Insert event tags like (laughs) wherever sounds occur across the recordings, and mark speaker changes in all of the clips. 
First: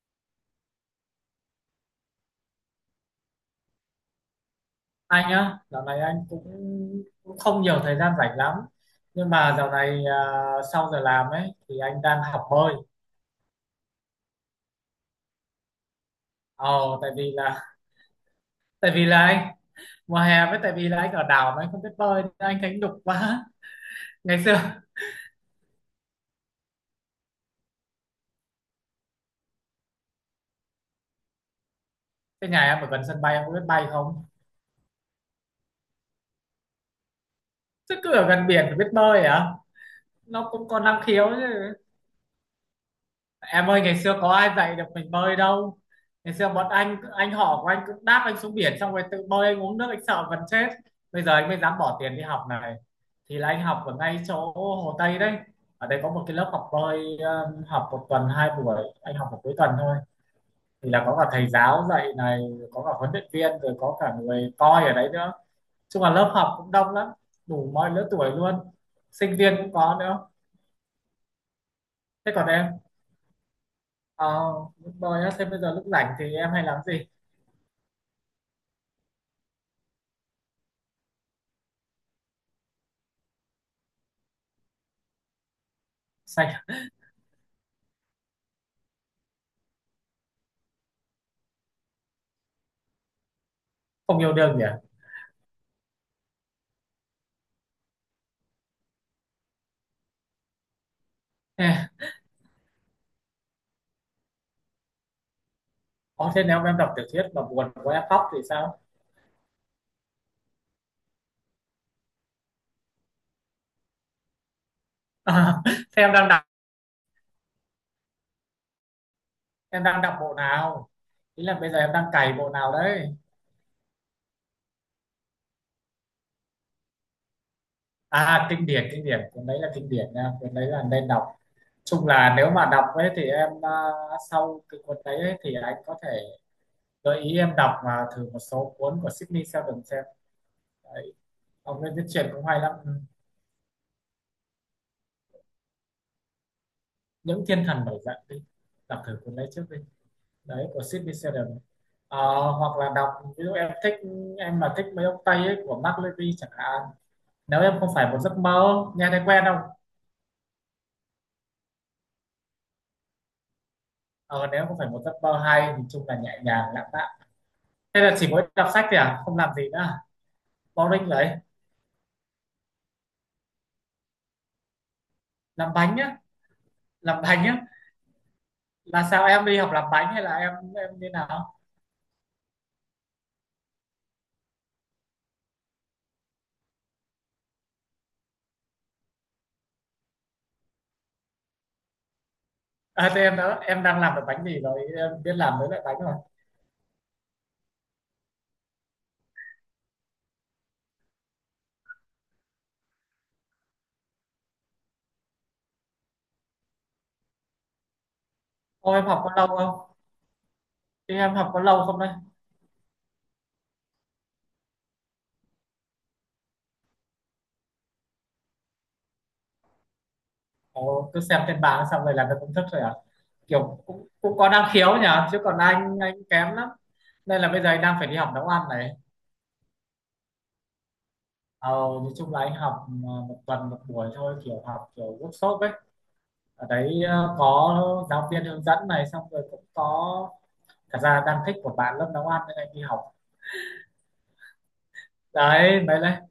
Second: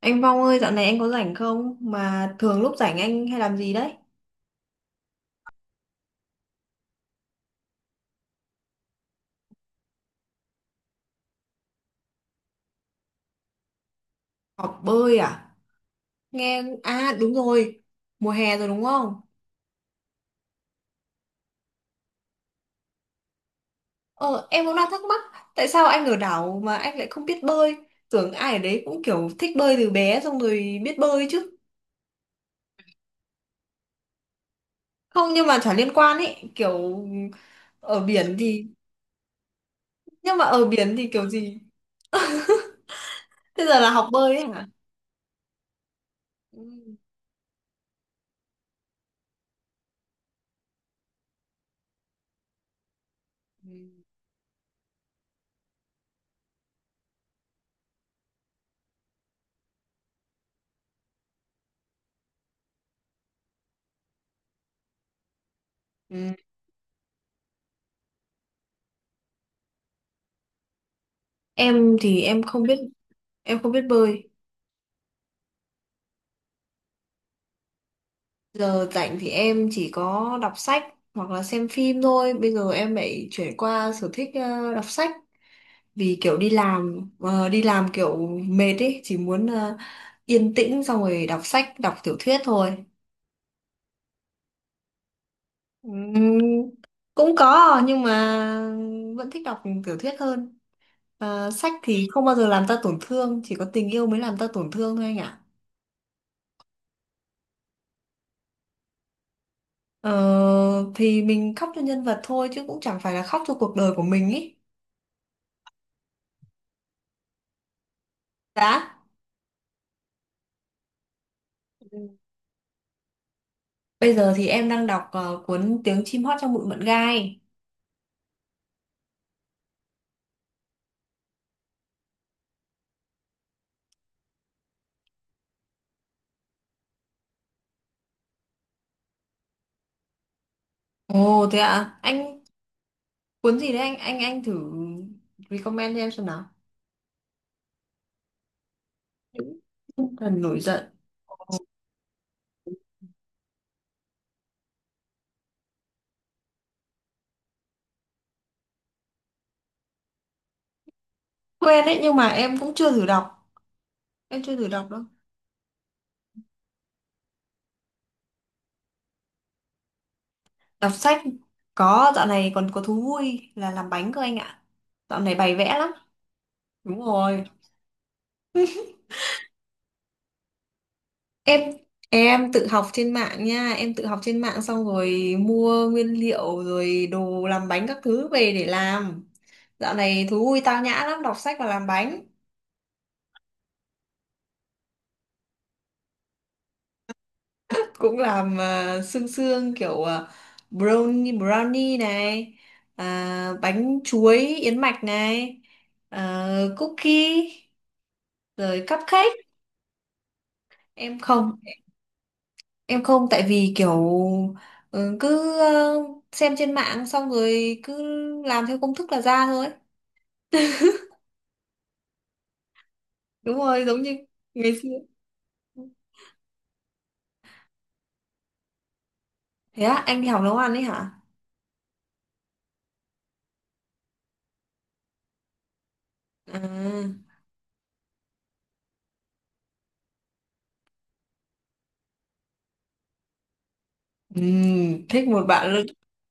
Speaker 1: Anh Vong ơi, dạo này anh có rảnh không? Mà thường lúc rảnh anh hay làm gì đấy?
Speaker 2: Anh á, dạo này anh cũng cũng không nhiều thời gian rảnh lắm. Nhưng mà dạo này, sau giờ làm ấy thì anh đang học bơi.
Speaker 1: Học bơi à? Nghe...
Speaker 2: Ồ, tại
Speaker 1: À
Speaker 2: vì
Speaker 1: đúng
Speaker 2: là
Speaker 1: rồi, mùa hè rồi đúng
Speaker 2: tại vì
Speaker 1: không?
Speaker 2: là anh mùa hè với tại vì là anh ở đảo mà anh không biết bơi nên anh thấy nhục quá. (laughs) Ngày
Speaker 1: Ờ,
Speaker 2: xưa
Speaker 1: em cũng đang thắc mắc, tại sao anh ở đảo mà anh lại không biết bơi? Tưởng ai ở đấy cũng kiểu thích bơi từ bé xong rồi biết bơi chứ.
Speaker 2: cái nhà em ở gần sân bay em có biết bay không?
Speaker 1: Không, nhưng mà chả liên quan ấy, kiểu
Speaker 2: Chứ
Speaker 1: ở
Speaker 2: cứ ở
Speaker 1: biển
Speaker 2: gần biển
Speaker 1: thì...
Speaker 2: phải biết bơi à?
Speaker 1: Nhưng mà
Speaker 2: Nó
Speaker 1: ở
Speaker 2: cũng còn
Speaker 1: biển
Speaker 2: năng
Speaker 1: thì kiểu
Speaker 2: khiếu
Speaker 1: gì?
Speaker 2: chứ.
Speaker 1: Thế
Speaker 2: Em
Speaker 1: giờ
Speaker 2: ơi,
Speaker 1: là
Speaker 2: ngày
Speaker 1: học
Speaker 2: xưa có
Speaker 1: bơi ấy
Speaker 2: ai
Speaker 1: hả?
Speaker 2: dạy được mình bơi đâu. Ngày xưa bọn
Speaker 1: Ừ.
Speaker 2: anh họ của anh cũng đáp anh xuống biển. Xong rồi tự bơi anh uống nước, anh sợ gần chết. Bây giờ anh mới dám bỏ tiền đi học này. Thì là anh học ở ngay chỗ Hồ Tây đấy. Ở đây có một cái lớp học bơi. Học một tuần hai buổi, anh học một cuối tuần thôi. Thì là có cả thầy giáo dạy này, có cả huấn luyện viên, rồi có cả người coi ở đấy nữa. Chung là
Speaker 1: Ừ.
Speaker 2: lớp học cũng đông lắm, đủ mọi lứa tuổi luôn, sinh viên cũng có nữa.
Speaker 1: Em thì
Speaker 2: Thế còn em?
Speaker 1: em không biết bơi.
Speaker 2: Ờ, bơi á, thế bây giờ lúc rảnh thì em hay làm gì?
Speaker 1: Giờ rảnh thì em chỉ có đọc sách hoặc là xem phim thôi. Bây giờ em lại chuyển qua sở thích đọc sách vì kiểu đi
Speaker 2: Sao
Speaker 1: làm đi làm kiểu mệt ấy, chỉ muốn yên tĩnh xong rồi đọc sách, đọc tiểu thuyết thôi.
Speaker 2: không yêu đương nhỉ?
Speaker 1: Ừm, cũng có nhưng mà vẫn thích đọc tiểu thuyết hơn. Ờ,
Speaker 2: Ê,
Speaker 1: sách thì không bao giờ làm ta tổn thương, chỉ có tình yêu mới làm ta tổn thương thôi anh ạ.
Speaker 2: ồ, thế nếu em đọc tiểu thuyết mà buồn quá em khóc thì sao?
Speaker 1: Ờ, thì mình khóc cho nhân vật thôi chứ cũng chẳng phải là khóc cho cuộc đời của mình ý.
Speaker 2: (laughs) thế em đang đọc,
Speaker 1: Đã.
Speaker 2: em đang đọc bộ nào, ý là bây giờ em đang cày bộ nào đấy?
Speaker 1: Bây giờ thì em đang đọc cuốn Tiếng chim hót trong bụi mận gai.
Speaker 2: À, kinh điển kinh điển, cuốn đấy là kinh điển nha, cuốn đấy là nên đọc. Chung là nếu mà đọc ấy thì em, sau cái cuốn đấy ấy, thì anh có thể gợi ý em đọc, mà thử một số cuốn của Sydney Sheldon xem đấy.
Speaker 1: Ồ thế ạ,
Speaker 2: Ông ấy
Speaker 1: à?
Speaker 2: viết truyện
Speaker 1: Anh
Speaker 2: cũng hay lắm. Ừ.
Speaker 1: cuốn gì đấy anh anh thử recommend cho em xem nào.
Speaker 2: Những thiên thần nổi dậy đi, đọc thử cuốn đấy
Speaker 1: Những
Speaker 2: trước đi.
Speaker 1: tinh thần nổi
Speaker 2: Đấy của
Speaker 1: giận.
Speaker 2: Sidney Sheldon. Ờ, hoặc là đọc ví dụ em thích, em mà thích mấy ông Tây ấy, của Mark Levy chẳng hạn. Nếu em không phải một giấc mơ, nghe thấy quen không?
Speaker 1: Quen đấy nhưng mà em cũng chưa thử đọc. Em
Speaker 2: Ờ,
Speaker 1: chưa
Speaker 2: Nếu
Speaker 1: thử
Speaker 2: không phải
Speaker 1: đọc đâu.
Speaker 2: một giấc mơ hay thì chung là nhẹ nhàng lãng mạn. Thế là chỉ mỗi đọc sách thì không làm gì nữa à?
Speaker 1: Đọc
Speaker 2: Boring
Speaker 1: sách
Speaker 2: đấy.
Speaker 1: có dạo này còn có thú vui là làm bánh cơ anh ạ. Dạo này bày vẽ
Speaker 2: Làm
Speaker 1: lắm.
Speaker 2: bánh á?
Speaker 1: Đúng
Speaker 2: Làm
Speaker 1: rồi.
Speaker 2: bánh á là sao, em đi học làm bánh hay là em như nào?
Speaker 1: em em tự học trên mạng nha, em tự học trên mạng xong rồi mua nguyên liệu rồi đồ làm bánh các thứ về để làm. Dạo này thú vui tao nhã lắm, đọc sách và làm bánh.
Speaker 2: À, thế em đó, em đang làm được bánh gì rồi, em biết làm mấy loại bánh rồi?
Speaker 1: Cũng làm sương sương kiểu brownie brownie này, à, bánh chuối yến mạch này, cookie rồi
Speaker 2: Ô em học có
Speaker 1: cupcake.
Speaker 2: lâu không, thì
Speaker 1: em
Speaker 2: em học
Speaker 1: không
Speaker 2: có lâu không đây?
Speaker 1: em không tại vì kiểu ừ, cứ xem trên mạng xong rồi cứ làm theo công thức là ra thôi.
Speaker 2: Ồ, cứ xem trên mạng xong rồi là nó cũng thích rồi à?
Speaker 1: Đúng
Speaker 2: Kiểu
Speaker 1: rồi, giống
Speaker 2: cũng
Speaker 1: như
Speaker 2: cũng có năng
Speaker 1: ngày xưa.
Speaker 2: khiếu nhỉ, chứ còn anh kém lắm. Nên là bây giờ anh đang phải đi học nấu ăn này.
Speaker 1: Thế á, anh đi học nấu ăn ấy hả?
Speaker 2: Ờ, nói chung là anh học một tuần một buổi thôi, kiểu học kiểu workshop ấy. Ở đấy
Speaker 1: À,
Speaker 2: có giáo viên hướng dẫn này, xong rồi cũng có, thật ra đang thích một bạn lớp nấu ăn nên anh đi học.
Speaker 1: thích một bạn
Speaker 2: Đấy
Speaker 1: luôn.
Speaker 2: mới lại.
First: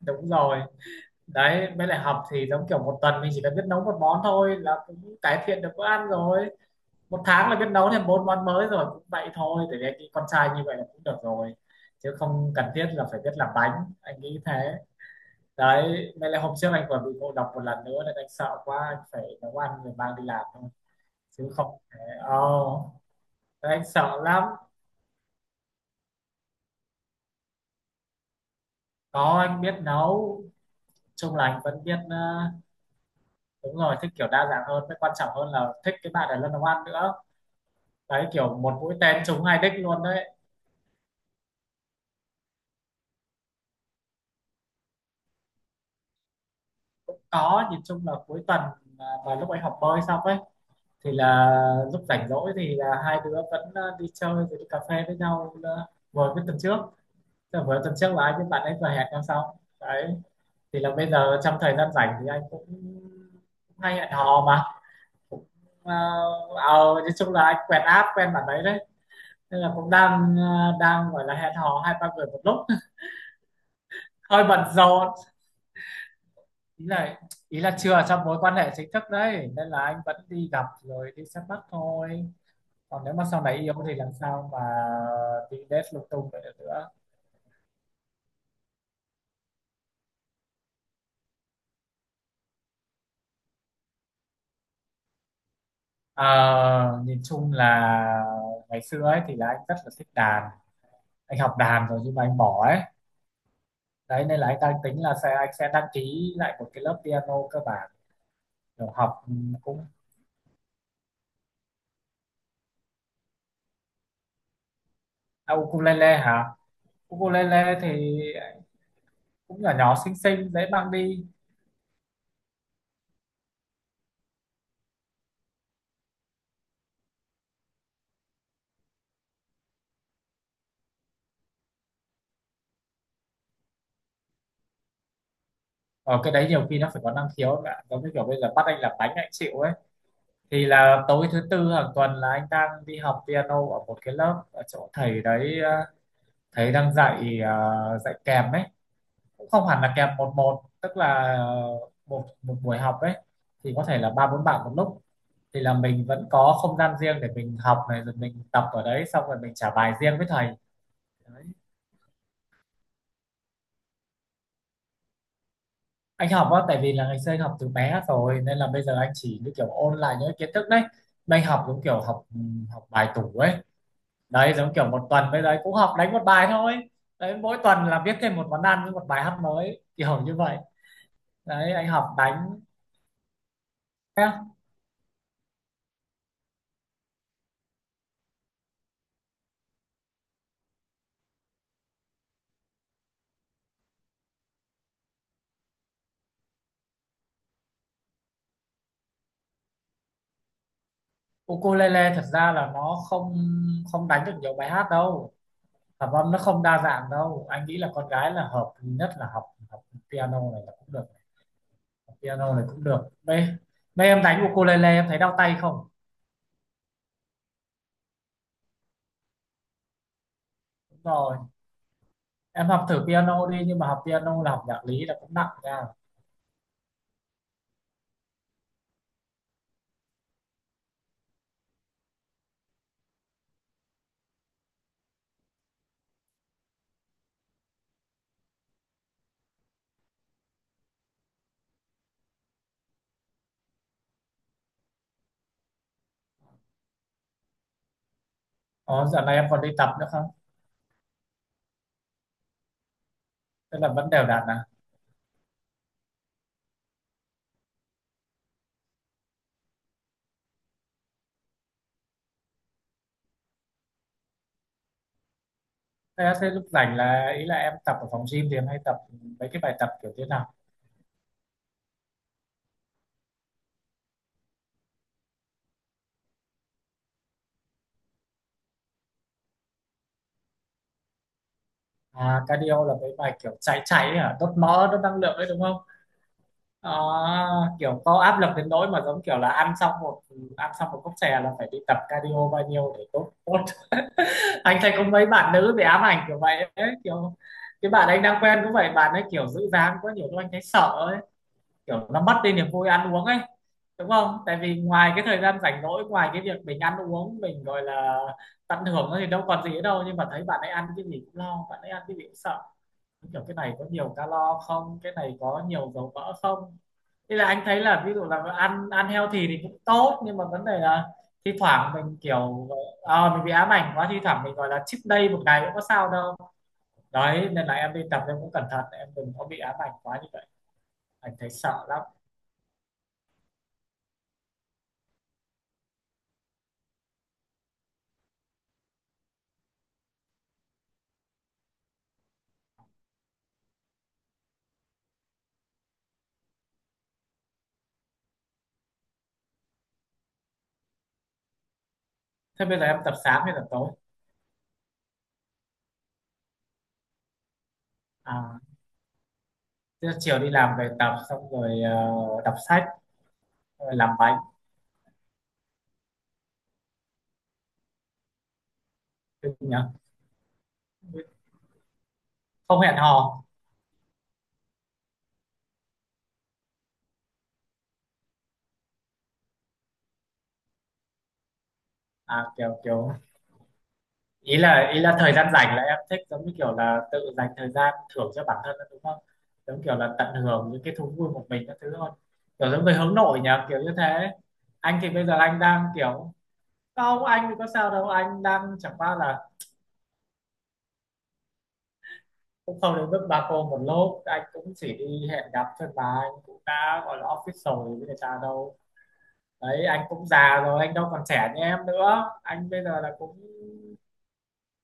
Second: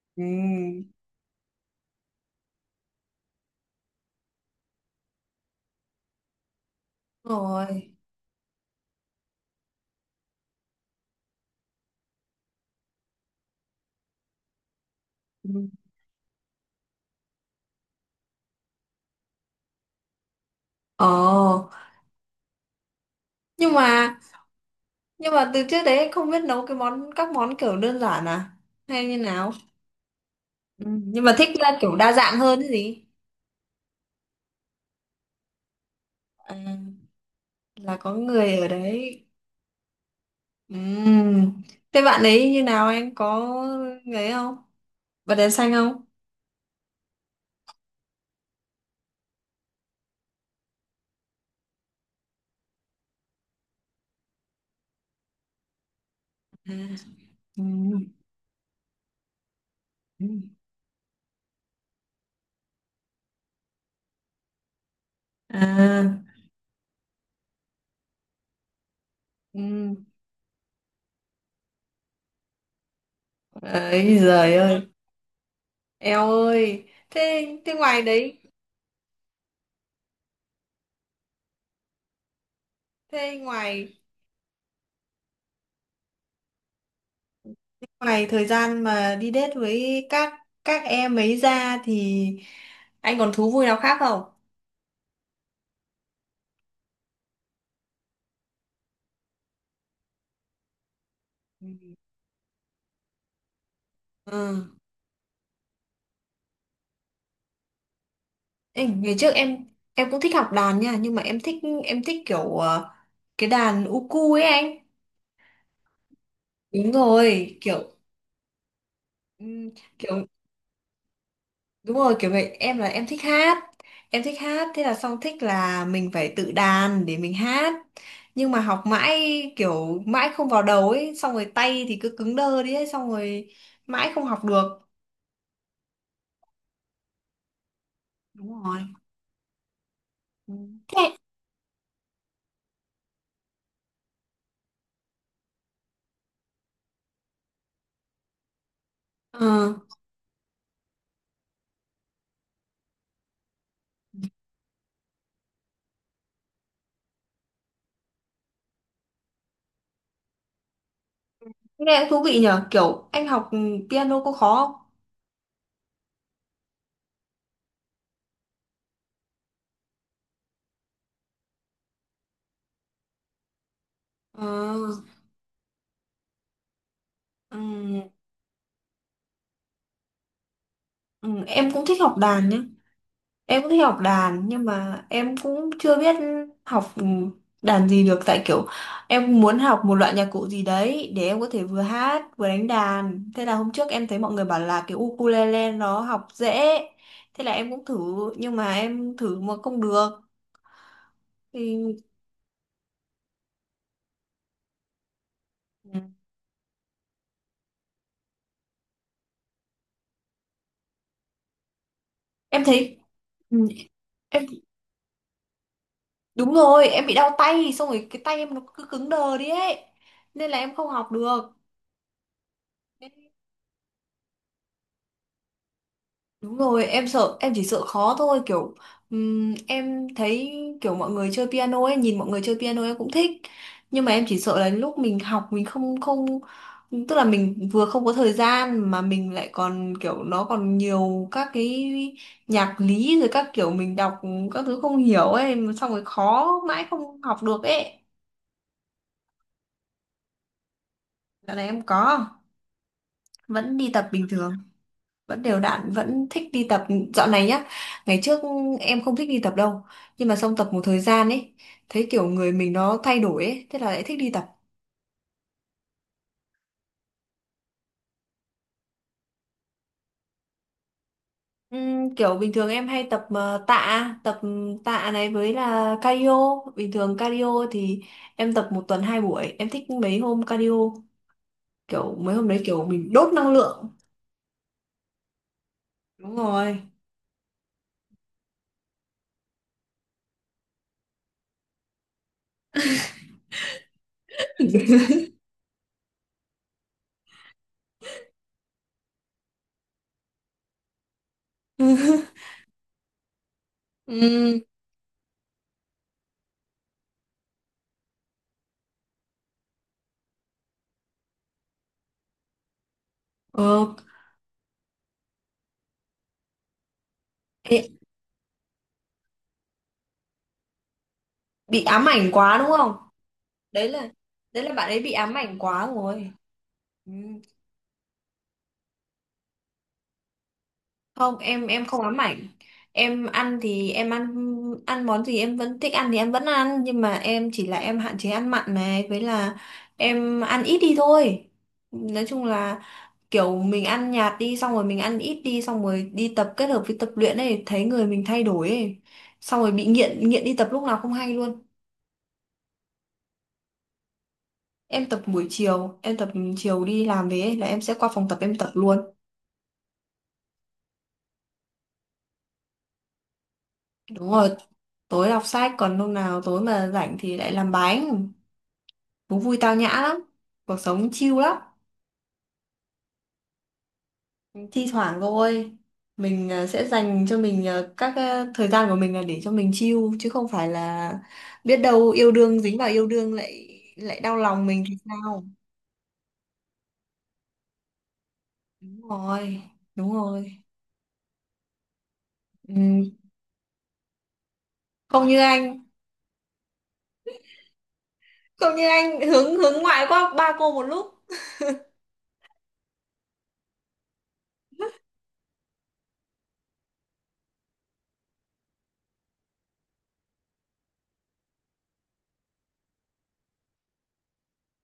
Speaker 2: Đúng rồi.
Speaker 1: Ừm,
Speaker 2: Đấy mới lại, học thì giống kiểu một tuần mình chỉ cần biết nấu một món thôi là cũng cải thiện được bữa ăn rồi. Một
Speaker 1: đúng
Speaker 2: tháng là biết nấu
Speaker 1: rồi.
Speaker 2: thêm bốn món mới rồi, cũng vậy thôi, để cái con trai như vậy là cũng được rồi. Chứ không cần thiết là phải biết làm bánh, anh nghĩ thế.
Speaker 1: Ừm.
Speaker 2: Đấy nên là hôm trước anh còn bị ngộ độc một lần nữa nên anh sợ quá, anh phải nấu ăn rồi mang đi làm thôi,
Speaker 1: Ồ,
Speaker 2: chứ không thể. oh,
Speaker 1: nhưng
Speaker 2: anh
Speaker 1: mà,
Speaker 2: sợ lắm.
Speaker 1: nhưng mà từ trước đấy anh không biết nấu cái món, các món kiểu đơn giản à, hay như
Speaker 2: Có,
Speaker 1: nào?
Speaker 2: anh biết nấu,
Speaker 1: Nhưng mà
Speaker 2: chung là
Speaker 1: thích
Speaker 2: anh
Speaker 1: là
Speaker 2: vẫn
Speaker 1: kiểu
Speaker 2: biết,
Speaker 1: đa dạng hơn cái gì.
Speaker 2: đúng rồi, thích kiểu đa dạng hơn, cái quan trọng hơn là thích cái bạn ở lên
Speaker 1: À,
Speaker 2: nấu ăn nữa.
Speaker 1: là có
Speaker 2: Đấy,
Speaker 1: người
Speaker 2: kiểu
Speaker 1: ở
Speaker 2: một mũi tên
Speaker 1: đấy.
Speaker 2: trúng hai đích luôn đấy.
Speaker 1: Ừm, thế bạn ấy như nào, anh có người ấy không, bật đèn xanh không?
Speaker 2: Có, nhìn chung là cuối tuần, và lúc anh học bơi xong ấy thì là lúc rảnh rỗi thì là hai đứa vẫn, đi chơi rồi đi cà phê với nhau, vừa với tuần
Speaker 1: À,
Speaker 2: trước. Tức là vừa tuần
Speaker 1: ừm,
Speaker 2: trước là anh với bạn ấy vừa hẹn nhau xong đấy.
Speaker 1: ừm.
Speaker 2: Thì là bây giờ trong thời gian rảnh thì anh cũng hay hẹn hò mà, cũng
Speaker 1: À.
Speaker 2: ờ, nói chung là anh quen app quen bạn đấy đấy, nên là cũng đang, đang gọi là hẹn hò hai ba người một lúc,
Speaker 1: Ấy
Speaker 2: hơi
Speaker 1: giời
Speaker 2: bận
Speaker 1: ơi,
Speaker 2: rộn.
Speaker 1: eo ơi.
Speaker 2: ý là
Speaker 1: Thế
Speaker 2: ý
Speaker 1: thế
Speaker 2: là
Speaker 1: ngoài
Speaker 2: chưa trong
Speaker 1: đấy,
Speaker 2: mối quan hệ chính thức đấy, nên là anh vẫn đi gặp rồi đi xem mắt thôi, còn nếu mà
Speaker 1: thế
Speaker 2: sau này yêu
Speaker 1: ngoài
Speaker 2: thì làm sao mà đi date lung tung vậy được nữa.
Speaker 1: ngoài thời gian mà đi date với các em ấy ra thì anh còn thú vui nào khác không?
Speaker 2: Ờ, nhìn chung là ngày xưa ấy thì là anh rất là thích đàn, anh học đàn rồi nhưng mà anh bỏ ấy. Đấy
Speaker 1: Ừ.
Speaker 2: nên là anh đang tính là anh sẽ đăng ký lại một cái lớp piano cơ bản.
Speaker 1: Ê,
Speaker 2: Kiểu
Speaker 1: ngày
Speaker 2: học,
Speaker 1: trước
Speaker 2: cũng,
Speaker 1: em cũng thích học đàn nha, nhưng mà em thích kiểu cái đàn uku ấy anh.
Speaker 2: ukulele hả?
Speaker 1: Đúng rồi,
Speaker 2: Ukulele thì
Speaker 1: kiểu
Speaker 2: cũng
Speaker 1: ừm,
Speaker 2: nhỏ nhỏ xinh
Speaker 1: kiểu
Speaker 2: xinh, dễ mang đi.
Speaker 1: Đúng rồi, kiểu vậy em là em thích hát. Em thích hát thế là xong thích là mình phải tự đàn để mình hát. Nhưng mà học mãi kiểu mãi không vào đầu ấy, xong rồi tay thì cứ cứng đơ đi ấy, xong rồi mãi không học được.
Speaker 2: Ở cái đấy nhiều khi nó phải có năng khiếu ấy bạn, giống như kiểu bây giờ
Speaker 1: Đúng
Speaker 2: bắt anh
Speaker 1: rồi.
Speaker 2: làm bánh anh chịu ấy.
Speaker 1: Ừ.
Speaker 2: Thì là
Speaker 1: Thế
Speaker 2: tối thứ tư hàng tuần là anh đang đi học piano ở một cái lớp ở chỗ thầy đấy, thầy đang dạy, dạy kèm ấy.
Speaker 1: ờ
Speaker 2: Cũng không hẳn là kèm một một, tức là một một buổi học ấy, thì có thể là ba bốn bạn một lúc. Thì là mình vẫn có không gian riêng để mình học này, rồi mình tập ở đấy xong rồi mình trả bài riêng với thầy đấy.
Speaker 1: nghe cũng thú vị nhở, kiểu anh học piano có khó không?
Speaker 2: Anh học á, tại vì là ngày xưa anh học từ bé rồi nên là bây giờ anh chỉ như kiểu ôn lại những cái kiến thức đấy. Mà anh học giống kiểu học, học bài tủ ấy. Đấy, giống
Speaker 1: Ờ,
Speaker 2: kiểu một tuần bây giờ cũng học đánh một bài thôi. Đấy, mỗi tuần là
Speaker 1: ừ,
Speaker 2: viết thêm một món ăn với một bài hát mới kiểu như vậy.
Speaker 1: ừ, em
Speaker 2: Đấy
Speaker 1: cũng
Speaker 2: anh
Speaker 1: thích
Speaker 2: học
Speaker 1: học
Speaker 2: đánh.
Speaker 1: đàn nhá. Em cũng thích học
Speaker 2: Thế,
Speaker 1: đàn nhưng mà em cũng chưa biết học đàn gì được tại kiểu em muốn học một loại nhạc cụ gì đấy để em có thể vừa hát vừa đánh đàn. Thế là hôm trước em thấy mọi người bảo là cái ukulele nó học dễ. Thế là em cũng thử nhưng mà em thử mà không được thì
Speaker 2: ukulele thật ra là nó không không đánh được nhiều bài hát đâu, hợp âm nó không đa dạng đâu. Anh nghĩ là con gái là hợp nhất là học học piano này là cũng được, học piano
Speaker 1: em
Speaker 2: này cũng
Speaker 1: thấy
Speaker 2: được đây.
Speaker 1: ừ,
Speaker 2: Đây em đánh
Speaker 1: em
Speaker 2: ukulele em thấy đau tay không?
Speaker 1: đúng rồi, em bị đau tay xong rồi cái tay em nó cứ cứng đờ đi ấy. Nên là em không
Speaker 2: Đúng
Speaker 1: học
Speaker 2: rồi,
Speaker 1: được.
Speaker 2: em học thử piano đi, nhưng mà học piano là học nhạc lý là cũng nặng nha.
Speaker 1: Đúng rồi, em sợ, em chỉ sợ khó thôi, kiểu em thấy kiểu mọi người chơi piano ấy, nhìn mọi người chơi piano em cũng thích. Nhưng mà em chỉ sợ là lúc mình học mình không không tức là mình vừa không có thời gian mà mình lại còn kiểu nó còn nhiều các cái nhạc lý rồi các kiểu mình đọc các thứ không hiểu ấy, xong rồi khó mãi không học được ấy.
Speaker 2: Ồ, giờ này em còn đi tập nữa không?
Speaker 1: Dạo này em có, vẫn
Speaker 2: Tức
Speaker 1: đi
Speaker 2: là
Speaker 1: tập
Speaker 2: vẫn
Speaker 1: bình
Speaker 2: đều đặn
Speaker 1: thường.
Speaker 2: à?
Speaker 1: Vẫn đều đặn, vẫn thích đi tập dạo này nhá. Ngày trước em không thích đi tập đâu nhưng mà xong tập một thời gian ấy thấy kiểu người mình nó thay đổi ấy, thế là lại thích đi tập.
Speaker 2: Thế, thế lúc rảnh là ý là em tập ở phòng gym thì em hay tập mấy cái bài tập kiểu thế nào?
Speaker 1: Kiểu bình thường em hay tập tạ, tập tạ này với là cardio. Bình thường cardio thì em tập một tuần hai buổi, em thích mấy hôm cardio kiểu mấy
Speaker 2: À,
Speaker 1: hôm đấy
Speaker 2: cardio
Speaker 1: kiểu
Speaker 2: là
Speaker 1: mình
Speaker 2: mấy
Speaker 1: đốt
Speaker 2: bài
Speaker 1: năng
Speaker 2: kiểu chạy
Speaker 1: lượng.
Speaker 2: chạy ấy hả? Đốt mỡ, đốt năng lượng ấy đúng không?
Speaker 1: Đúng rồi.
Speaker 2: À, kiểu có áp lực đến nỗi mà giống kiểu là ăn xong một cốc chè là phải đi tập cardio bao nhiêu để đốt đốt. (laughs) Anh thấy có mấy
Speaker 1: (laughs)
Speaker 2: bạn nữ bị ám ảnh kiểu vậy ấy, kiểu cái bạn anh đang quen cũng vậy, bạn ấy kiểu giữ dáng quá nhiều lúc anh thấy sợ ấy. Kiểu nó mất đi niềm vui ăn uống ấy, đúng không? Tại
Speaker 1: Ừm,
Speaker 2: vì ngoài cái thời gian rảnh rỗi, ngoài cái việc mình ăn uống mình gọi là tận hưởng nó thì đâu còn gì nữa đâu, nhưng mà thấy bạn ấy ăn cái gì cũng lo, bạn ấy ăn cái gì cũng sợ. Kiểu cái này có
Speaker 1: ờ,
Speaker 2: nhiều calo không, cái này có nhiều dầu mỡ không? Thế là anh thấy
Speaker 1: ê,
Speaker 2: là ví dụ là ăn ăn healthy thì cũng tốt, nhưng mà vấn đề là thi
Speaker 1: bị
Speaker 2: thoảng
Speaker 1: ám
Speaker 2: mình
Speaker 1: ảnh quá đúng
Speaker 2: kiểu,
Speaker 1: không,
Speaker 2: mình bị ám
Speaker 1: đấy
Speaker 2: ảnh
Speaker 1: là
Speaker 2: quá, thi thoảng mình
Speaker 1: đấy
Speaker 2: gọi
Speaker 1: là
Speaker 2: là
Speaker 1: bạn ấy
Speaker 2: cheat
Speaker 1: bị
Speaker 2: day
Speaker 1: ám
Speaker 2: một
Speaker 1: ảnh
Speaker 2: ngày cũng có
Speaker 1: quá
Speaker 2: sao
Speaker 1: rồi.
Speaker 2: đâu.
Speaker 1: Ừ.
Speaker 2: Đấy nên là em đi tập em cũng cẩn thận, em đừng có bị ám ảnh quá như vậy, anh
Speaker 1: Không,
Speaker 2: thấy
Speaker 1: em em
Speaker 2: sợ
Speaker 1: không
Speaker 2: lắm.
Speaker 1: ám ảnh, em ăn thì em ăn, ăn món gì em vẫn thích ăn thì em vẫn ăn, nhưng mà em chỉ là em hạn chế ăn mặn này với là em ăn ít đi thôi. Nói chung là kiểu mình ăn nhạt đi xong rồi mình ăn ít đi xong rồi đi tập kết hợp với tập luyện ấy thấy người mình thay đổi ấy, xong rồi bị nghiện, đi tập lúc nào không hay luôn.
Speaker 2: Thế bây giờ em tập sáng hay tập tối?
Speaker 1: Em tập buổi chiều, em tập chiều đi làm về ấy, là em sẽ qua phòng tập em
Speaker 2: À,
Speaker 1: tập luôn.
Speaker 2: thế chiều đi làm về tập xong rồi, đọc sách rồi làm
Speaker 1: Đúng
Speaker 2: bánh.
Speaker 1: rồi, tối đọc sách còn hôm nào tối mà rảnh thì lại làm bánh. Thú
Speaker 2: Ừ.
Speaker 1: vui tao nhã lắm, cuộc sống chill lắm.
Speaker 2: Không hẹn hò?
Speaker 1: Thi thoảng thôi, mình sẽ dành cho mình các thời gian của mình là để cho mình chill chứ không phải là biết đâu yêu
Speaker 2: À,
Speaker 1: đương
Speaker 2: kiểu
Speaker 1: dính vào yêu
Speaker 2: kiểu
Speaker 1: đương lại lại đau
Speaker 2: ý
Speaker 1: lòng mình
Speaker 2: là
Speaker 1: thì
Speaker 2: ý là thời
Speaker 1: sao?
Speaker 2: gian rảnh là em thích giống như kiểu là tự dành thời gian thưởng cho bản thân đó, đúng
Speaker 1: Đúng
Speaker 2: không?
Speaker 1: rồi,
Speaker 2: Giống kiểu
Speaker 1: đúng
Speaker 2: là tận
Speaker 1: rồi.
Speaker 2: hưởng những cái thú vui một mình các thứ thôi. Kiểu giống người
Speaker 1: Ừm,
Speaker 2: hướng nội nhỉ, kiểu như thế. Anh thì bây
Speaker 1: không
Speaker 2: giờ
Speaker 1: như
Speaker 2: anh
Speaker 1: anh,
Speaker 2: đang kiểu. Không, anh thì có sao đâu, anh
Speaker 1: không
Speaker 2: đang
Speaker 1: như
Speaker 2: chẳng qua
Speaker 1: anh
Speaker 2: là
Speaker 1: hướng hướng ngoại quá ba cô một lúc.
Speaker 2: cũng không đến mức ba cô một lốp, anh cũng chỉ đi hẹn gặp thôi, mà anh cũng đã gọi là office rồi với người ta đâu. Đấy anh cũng già rồi, anh đâu còn trẻ như em nữa. Anh bây giờ là cũng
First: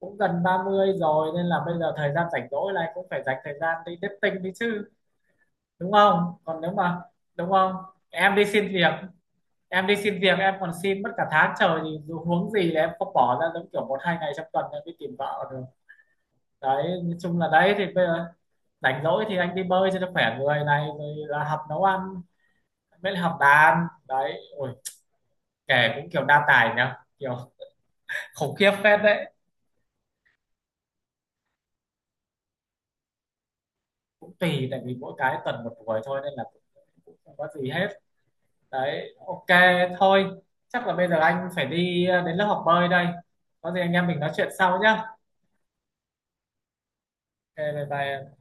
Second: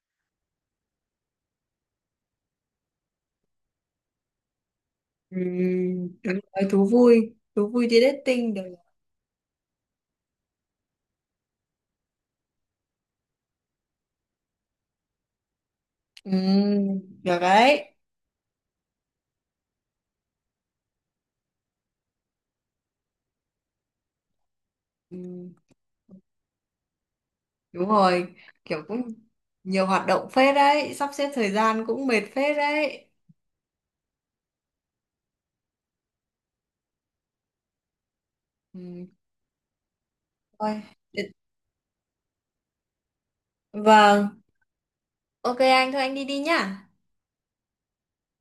Speaker 2: cũng gần 30 rồi, nên là bây giờ thời gian rảnh rỗi là anh cũng phải dành thời gian đi dating đi chứ.
Speaker 1: Ừ,
Speaker 2: Đúng không?
Speaker 1: đúng
Speaker 2: Còn
Speaker 1: rồi,
Speaker 2: nếu mà, đúng
Speaker 1: thú
Speaker 2: không,
Speaker 1: vui đi
Speaker 2: em đi
Speaker 1: dating
Speaker 2: xin
Speaker 1: được.
Speaker 2: việc em đi xin việc em còn xin mất cả tháng trời, thì dù huống gì là em không bỏ ra giống kiểu một hai ngày trong tuần em đi tìm vợ được.
Speaker 1: Ừ,
Speaker 2: Đấy nói
Speaker 1: được
Speaker 2: chung là đấy thì
Speaker 1: đấy.
Speaker 2: bây giờ rảnh rỗi thì anh đi bơi cho nó khỏe người này, rồi là học nấu ăn, mới là học đàn đấy, ôi.
Speaker 1: Ừ,
Speaker 2: Kể cũng kiểu đa tài nhá, kiểu. (laughs)
Speaker 1: đúng rồi,
Speaker 2: khủng khiếp
Speaker 1: kiểu
Speaker 2: phết
Speaker 1: cũng
Speaker 2: đấy.
Speaker 1: nhiều hoạt động phết đấy, sắp xếp thời gian cũng mệt phết đấy.
Speaker 2: Cũng tùy, tại vì mỗi cái tuần một buổi thôi, nên là cũng cũng không có gì hết.
Speaker 1: Ừ.
Speaker 2: Đấy ok, thôi
Speaker 1: Thôi.
Speaker 2: chắc là bây giờ anh phải đi đến lớp học bơi đây. Có gì anh em mình nói
Speaker 1: Vâng,
Speaker 2: chuyện sau nhá.
Speaker 1: ok anh, thôi anh đi đi nhá.
Speaker 2: Ok, bye bye.